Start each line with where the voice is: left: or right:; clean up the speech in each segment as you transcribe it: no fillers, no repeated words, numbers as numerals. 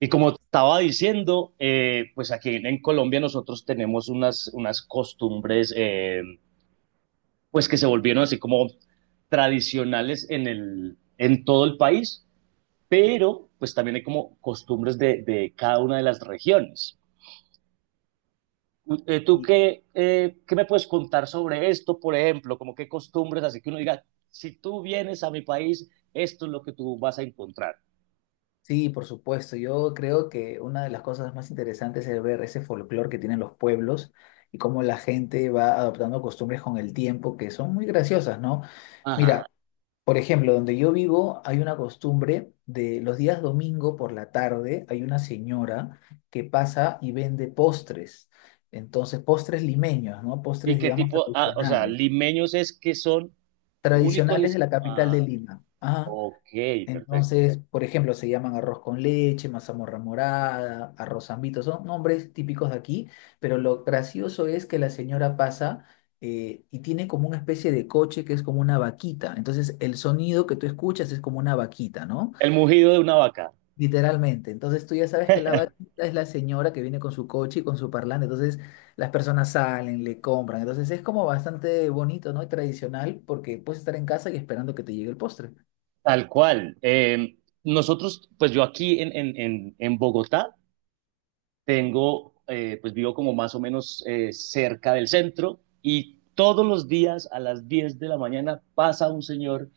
right: Y como te estaba diciendo, pues aquí en Colombia nosotros tenemos unas costumbres pues que se volvieron así como tradicionales en todo el país, pero pues también hay como costumbres de cada una de las regiones. ¿Tú
left: Y-
right: qué, qué me puedes contar sobre esto, por ejemplo? Como qué costumbres, así que uno diga, si tú vienes a mi país, esto es lo que tú vas a encontrar.
left: Sí, por supuesto. Yo creo que una de las cosas más interesantes es ver ese folclore que tienen los pueblos y cómo la gente va adoptando costumbres con el tiempo que son muy graciosas, ¿no?
right: Ajá.
left: Mira, por ejemplo, donde yo vivo hay una costumbre de los días domingo. Por la tarde hay una señora que pasa y vende postres. Entonces, postres limeños, ¿no?
right: ¿Y
left: Postres,
right: qué
left: digamos,
right: tipo, ah, o sea,
left: tradicionales.
right: limeños es que son único y
left: Tradicionales de
right: es.
left: la capital de
right: Ah,
left: Lima. Ajá.
right: ok, perfecto.
left: Entonces, por ejemplo, se llaman arroz con leche, mazamorra morada, arroz zambito, son nombres típicos de aquí, pero lo gracioso es que la señora pasa y tiene como una especie de coche que es como una vaquita. Entonces, el sonido que tú escuchas es como una vaquita, ¿no?
right: El mugido de una vaca,
left: Literalmente. Entonces, tú ya sabes que la vaquita es la señora que viene con su coche y con su parlante. Entonces, las personas salen, le compran. Entonces, es como bastante bonito, ¿no? Y tradicional porque puedes estar en casa y esperando que te llegue el postre.
right: tal cual. Nosotros, pues yo aquí en Bogotá tengo, pues vivo como más o menos cerca del centro y todos los días a las 10 de la mañana pasa un señor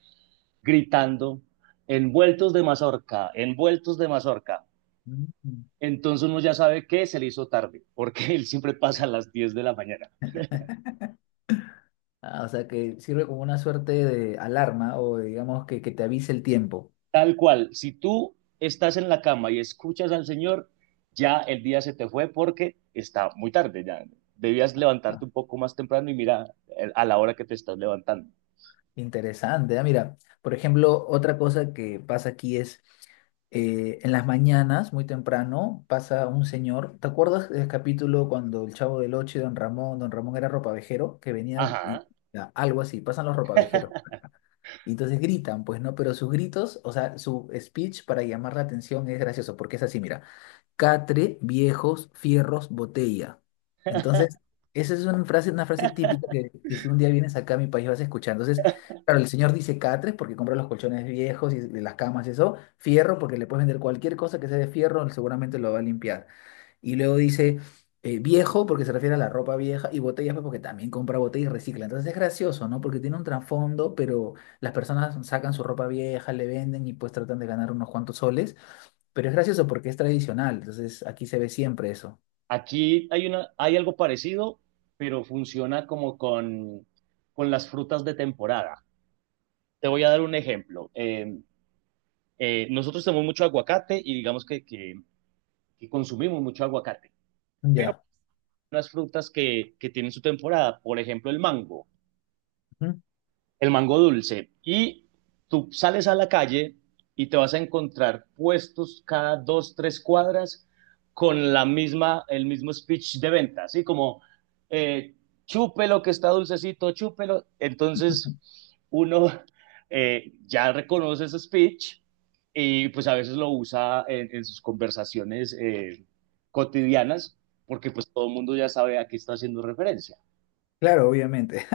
right: gritando envueltos de mazorca, envueltos de mazorca.
left: Mm.
right: Entonces uno ya sabe que se le hizo tarde, porque él siempre pasa a las 10 de la mañana.
left: Ah, o sea, que sirve como una suerte de alarma o digamos que te avise el tiempo.
right: Tal cual, si tú estás en la cama y escuchas al Señor, ya el día se te fue porque está muy tarde, ya debías
left: Ah,
right: levantarte un poco más temprano y mira a la hora que te estás levantando.
left: interesante. Ah, mira, por ejemplo, otra cosa que pasa aquí es en las mañanas, muy temprano, pasa un señor. ¿Te acuerdas del capítulo cuando el Chavo del Ocho y Don Ramón, Don Ramón era ropavejero, que venía y
right: Ajá.
left: ya, algo así, pasan los ropavejeros. Y entonces gritan, pues, ¿no? Pero sus gritos, o sea, su speech para llamar la atención es gracioso, porque es así, mira. Catre, viejos, fierros, botella. Entonces, esa es una frase típica que si un día vienes acá a mi país vas a escuchar. Entonces, claro, el señor dice catres porque compra los colchones viejos y de las camas y eso, fierro porque le puedes vender cualquier cosa que sea de fierro, él seguramente lo va a limpiar. Y luego dice viejo porque se refiere a la ropa vieja y botellas pues, porque también compra botellas y recicla. Entonces es gracioso, ¿no? Porque tiene un trasfondo, pero las personas sacan su ropa vieja, le venden y pues tratan de ganar unos cuantos soles. Pero es gracioso porque es tradicional. Entonces aquí se ve siempre eso.
right: Aquí hay algo parecido, pero funciona como con las frutas de temporada. Te voy a dar un ejemplo. Nosotros tenemos mucho aguacate y digamos que consumimos mucho aguacate, pero
left: Ya.
right: hay unas frutas que tienen su temporada, por ejemplo el mango.
left: Ujú.
right: El mango dulce. Y tú sales a la calle y te vas a encontrar puestos cada dos, tres cuadras con la misma, el mismo speech de venta, así como eh, chúpelo que está dulcecito, chúpelo. Entonces uno ya reconoce ese speech y pues a veces lo usa en sus conversaciones cotidianas porque pues todo el mundo ya sabe a qué está haciendo referencia.
left: Claro, obviamente.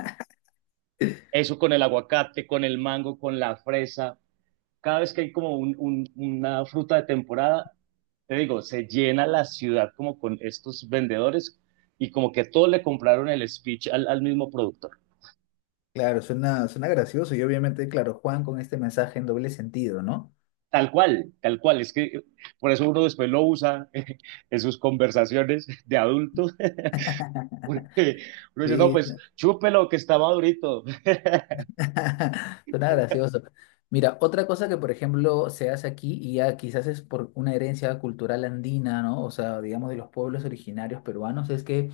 right: Eso con el aguacate, con el mango, con la fresa, cada vez que hay como una fruta de temporada, te digo, se llena la ciudad como con estos vendedores y como que todos le compraron el speech al mismo productor.
left: Claro, suena, suena gracioso y obviamente, claro, Juan con este mensaje en doble sentido, ¿no?
right: Tal cual, tal cual. Es que por eso uno después lo usa en sus conversaciones de adulto. Porque uno dice, no,
left: Sí,
right: pues chúpelo que está madurito.
left: suena gracioso. Mira, otra cosa que, por ejemplo, se hace aquí y ya quizás es por una herencia cultural andina, ¿no? O sea, digamos de los pueblos originarios peruanos, es que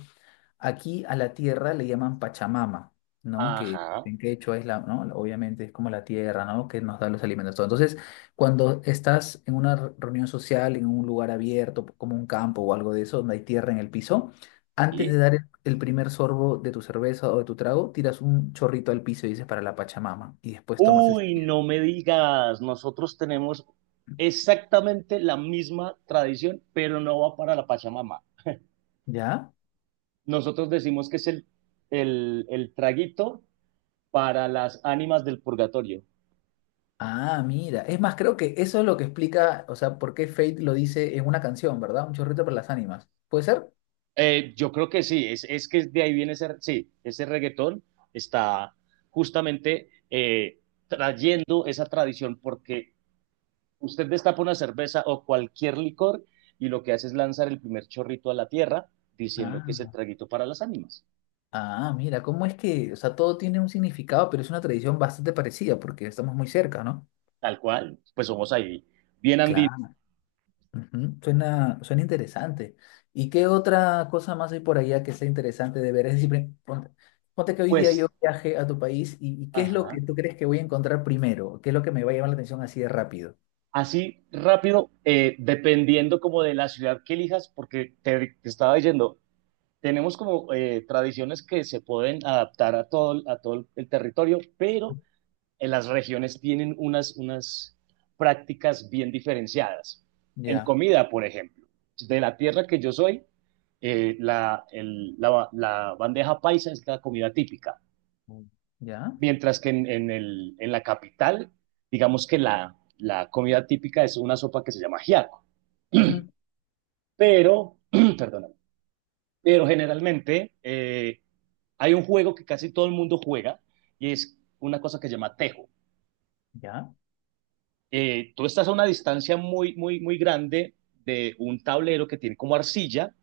left: aquí a la tierra le llaman Pachamama, ¿no? Que
right: Ajá.
left: en hecho es la, ¿no? Obviamente es como la tierra, ¿no? Que nos da los alimentos, todo. Entonces, cuando estás en una reunión social, en un lugar abierto, como un campo o algo de eso, donde hay tierra en el piso, antes de
right: ¿Y?
left: dar el primer sorbo de tu cerveza o de tu trago, tiras un chorrito al piso y dices para la Pachamama, y después tomas el
right: Uy,
left: siguiente.
right: no me digas, nosotros tenemos exactamente la misma tradición, pero no va para la Pachamama.
left: ¿Ya?
right: Nosotros decimos que es el traguito para las ánimas del purgatorio.
left: Ah, mira. Es más, creo que eso es lo que explica, o sea, por qué Fate lo dice en una canción, ¿verdad? Un chorrito para las ánimas. ¿Puede ser?
right: Yo creo que sí, que de ahí viene ese, sí, ese reggaetón, está justamente trayendo esa tradición porque usted destapa una cerveza o cualquier licor y lo que hace es lanzar el primer chorrito a la tierra diciendo que es el
left: Ah.
right: traguito para las ánimas,
left: Ah, mira, ¿cómo es que, o sea, todo tiene un significado, pero es una tradición bastante parecida porque estamos muy cerca, ¿no?
right: tal cual, pues somos ahí bien andinos,
left: Claro. Ujú, suena, suena interesante. ¿Y qué otra cosa más hay por allá que sea interesante de ver? Es decir, ponte, ponte que hoy día yo
right: pues,
left: viaje a tu país y ¿qué es lo
right: ajá,
left: que tú crees que voy a encontrar primero? ¿Qué es lo que me va a llamar la atención así de rápido?
right: así rápido, dependiendo como de la ciudad que elijas, porque te estaba diciendo, tenemos como tradiciones que se pueden adaptar a todo, a todo el territorio, pero en las regiones tienen unas prácticas bien diferenciadas. En
left: Ya.
right: comida, por ejemplo, de la tierra que yo soy, la bandeja paisa es la comida típica,
left: Mm. Ya,
right: mientras que en la capital, digamos que la comida típica es una sopa que se llama ajiaco.
left: ujú,
right: Pero, perdóname, pero generalmente hay un juego que casi todo el mundo juega y es una cosa que se llama tejo.
left: ya.
right: Tú estás a una distancia muy, muy, muy grande de un tablero que tiene como arcilla,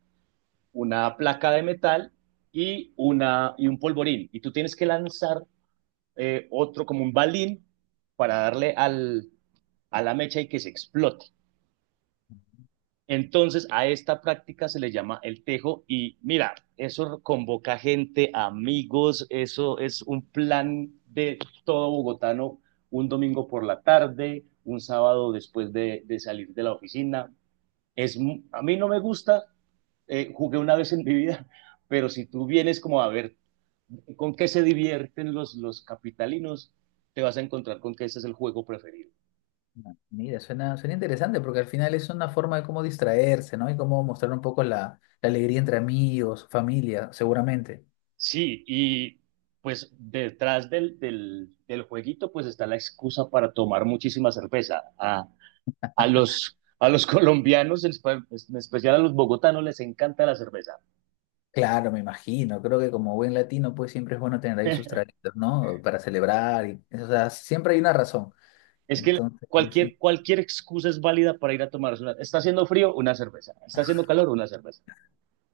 right: una placa de metal y, una, y un polvorín. Y tú tienes que lanzar otro como un balín para darle al, a la mecha y que se explote. Entonces, a esta práctica se le llama el tejo y mira, eso convoca gente, amigos, eso es un plan de todo bogotano, un domingo por la tarde, un sábado después de salir de la oficina. Es, a mí no me gusta, jugué una vez en mi vida, pero si tú vienes como a ver con qué se divierten los capitalinos, te vas a encontrar con que ese es el juego preferido.
left: Mira, suena, suena interesante porque al final es una forma de cómo distraerse, ¿no? Y cómo mostrar un poco la, la alegría entre amigos, familia, seguramente.
right: Sí, y pues detrás del jueguito pues está la excusa para tomar muchísima cerveza. A los colombianos, en especial a los bogotanos, les encanta la cerveza.
left: Claro, me imagino. Creo que como buen latino, pues siempre es bueno tener ahí sus traguitos, ¿no? Para celebrar. Y, o sea, siempre hay una razón.
right: Es que
left: Entonces, sí,
right: cualquier excusa es válida para ir a tomarse una. Está haciendo frío, una cerveza. Está haciendo calor, una cerveza.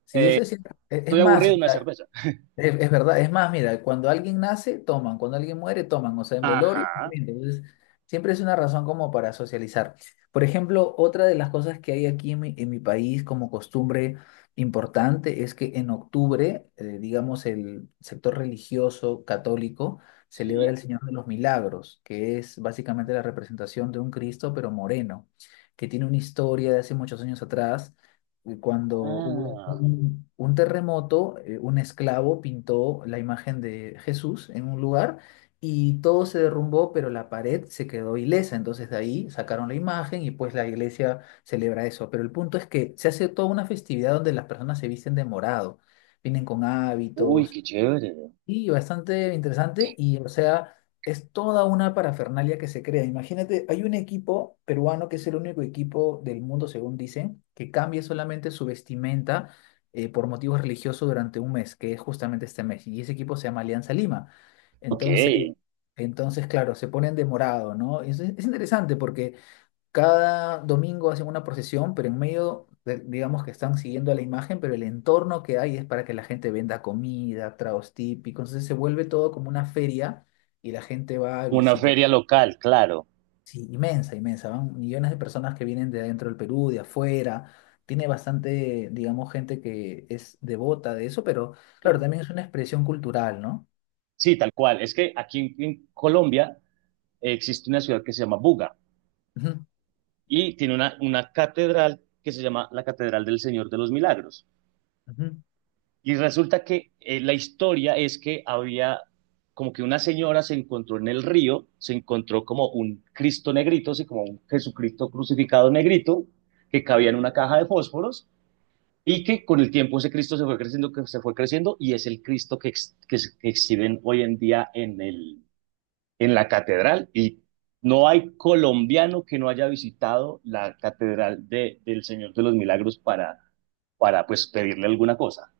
left: sí, eso es cierto. Es
right: Estoy
left: más, o
right: aburrido, una
left: sea,
right: cerveza.
left: es verdad, es más, mira, cuando alguien nace, toman, cuando alguien muere, toman, o sea, en velorio,
right: Ajá,
left: también, entonces, siempre es una razón como para socializar. Por ejemplo, otra de las cosas que hay aquí en mi país como costumbre importante es que en octubre, digamos, el sector religioso católico celebra
right: sí.
left: el Señor de los Milagros, que es básicamente la representación de un Cristo, pero moreno, que tiene una historia de hace muchos años atrás cuando hubo
right: Ah,
left: un terremoto, un esclavo pintó la imagen de Jesús en un lugar y todo se derrumbó, pero la pared se quedó ilesa. Entonces de ahí sacaron la imagen y pues la iglesia celebra eso. Pero el punto es que se hace toda una festividad donde las personas se visten de morado, vienen con
right: uy, qué
left: hábitos
right: chévere.
left: y bastante interesante y, o sea, es toda una parafernalia que se crea. Imagínate, hay un equipo peruano que es el único equipo del mundo, según dicen, que cambia solamente su vestimenta por motivos religiosos durante un mes, que es justamente este mes. Y ese equipo se llama Alianza Lima.
right: Ok,
left: Entonces, entonces, claro, se ponen de morado, ¿no? Es interesante porque cada domingo hacen una procesión, pero en medio, digamos que están siguiendo a la imagen, pero el entorno que hay es para que la gente venda comida, tragos típicos. Entonces se vuelve todo como una feria y la gente va a
right: una
left: visita.
right: feria local, claro.
left: Sí, inmensa, inmensa. Van millones de personas que vienen de adentro del Perú, de afuera. Tiene bastante, digamos, gente que es devota de eso, pero claro,
right: Sí,
left: también es una expresión cultural, ¿no?
right: sí, tal cual. Es que aquí en Colombia existe una ciudad que se llama Buga
left: Ujú,
right: y tiene una catedral que se llama la Catedral del Señor de los Milagros.
left: ujú.
right: Y resulta que la historia es que había como que una señora se encontró en el río, se encontró como un Cristo negrito, así como un Jesucristo crucificado negrito, que cabía en una caja de fósforos y que con el tiempo ese Cristo se fue creciendo, que se fue creciendo y es el Cristo que exhiben hoy en día en el, en la catedral y no hay colombiano que no haya visitado la catedral del Señor de los Milagros para pues pedirle alguna cosa.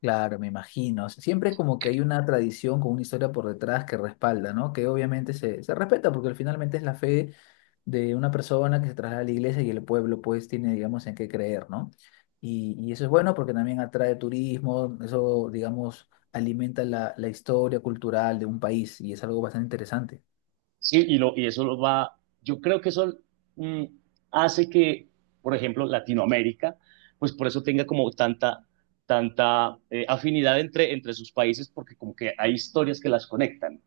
left: Claro, me imagino. Siempre como que hay una tradición con una historia por detrás que respalda, ¿no? Que obviamente se respeta porque al finalmente es la fe de una persona que se traslada a la iglesia y el pueblo pues tiene, digamos, en qué creer, ¿no? Y eso es bueno porque también atrae turismo, eso, digamos, alimenta la, la historia cultural de un país y es algo bastante interesante.
right: Sí, y eso lo va, yo creo que eso mm, hace que, por ejemplo, Latinoamérica, pues por eso tenga como tanta, tanta afinidad entre sus países, porque como que hay historias que las conectan.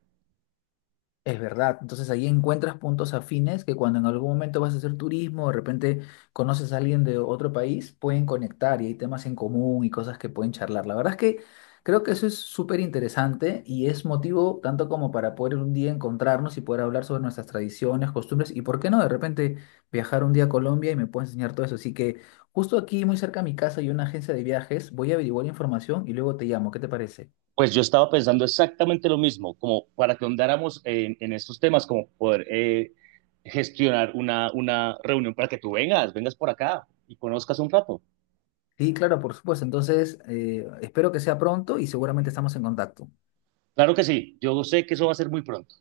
left: Es verdad, entonces ahí encuentras puntos afines que cuando en algún momento vas a hacer turismo, de repente conoces a alguien de otro país, pueden conectar y hay temas en común y cosas que pueden charlar. La verdad es que creo que eso es súper interesante y es motivo tanto como para poder un día encontrarnos y poder hablar sobre nuestras tradiciones, costumbres y por qué no de repente viajar un día a Colombia y me puedes enseñar todo eso. Así que justo aquí muy cerca de mi casa hay una agencia de viajes, voy a averiguar información y luego te llamo, ¿qué te parece?
right: Pues yo estaba pensando exactamente lo mismo, como para que ahondáramos en estos temas, como poder gestionar una reunión para que tú vengas, vengas por acá y conozcas un rato.
left: Sí, claro, por supuesto. Entonces, espero que sea pronto y seguramente estamos en contacto.
right: Claro que sí, yo sé que eso va a ser muy pronto.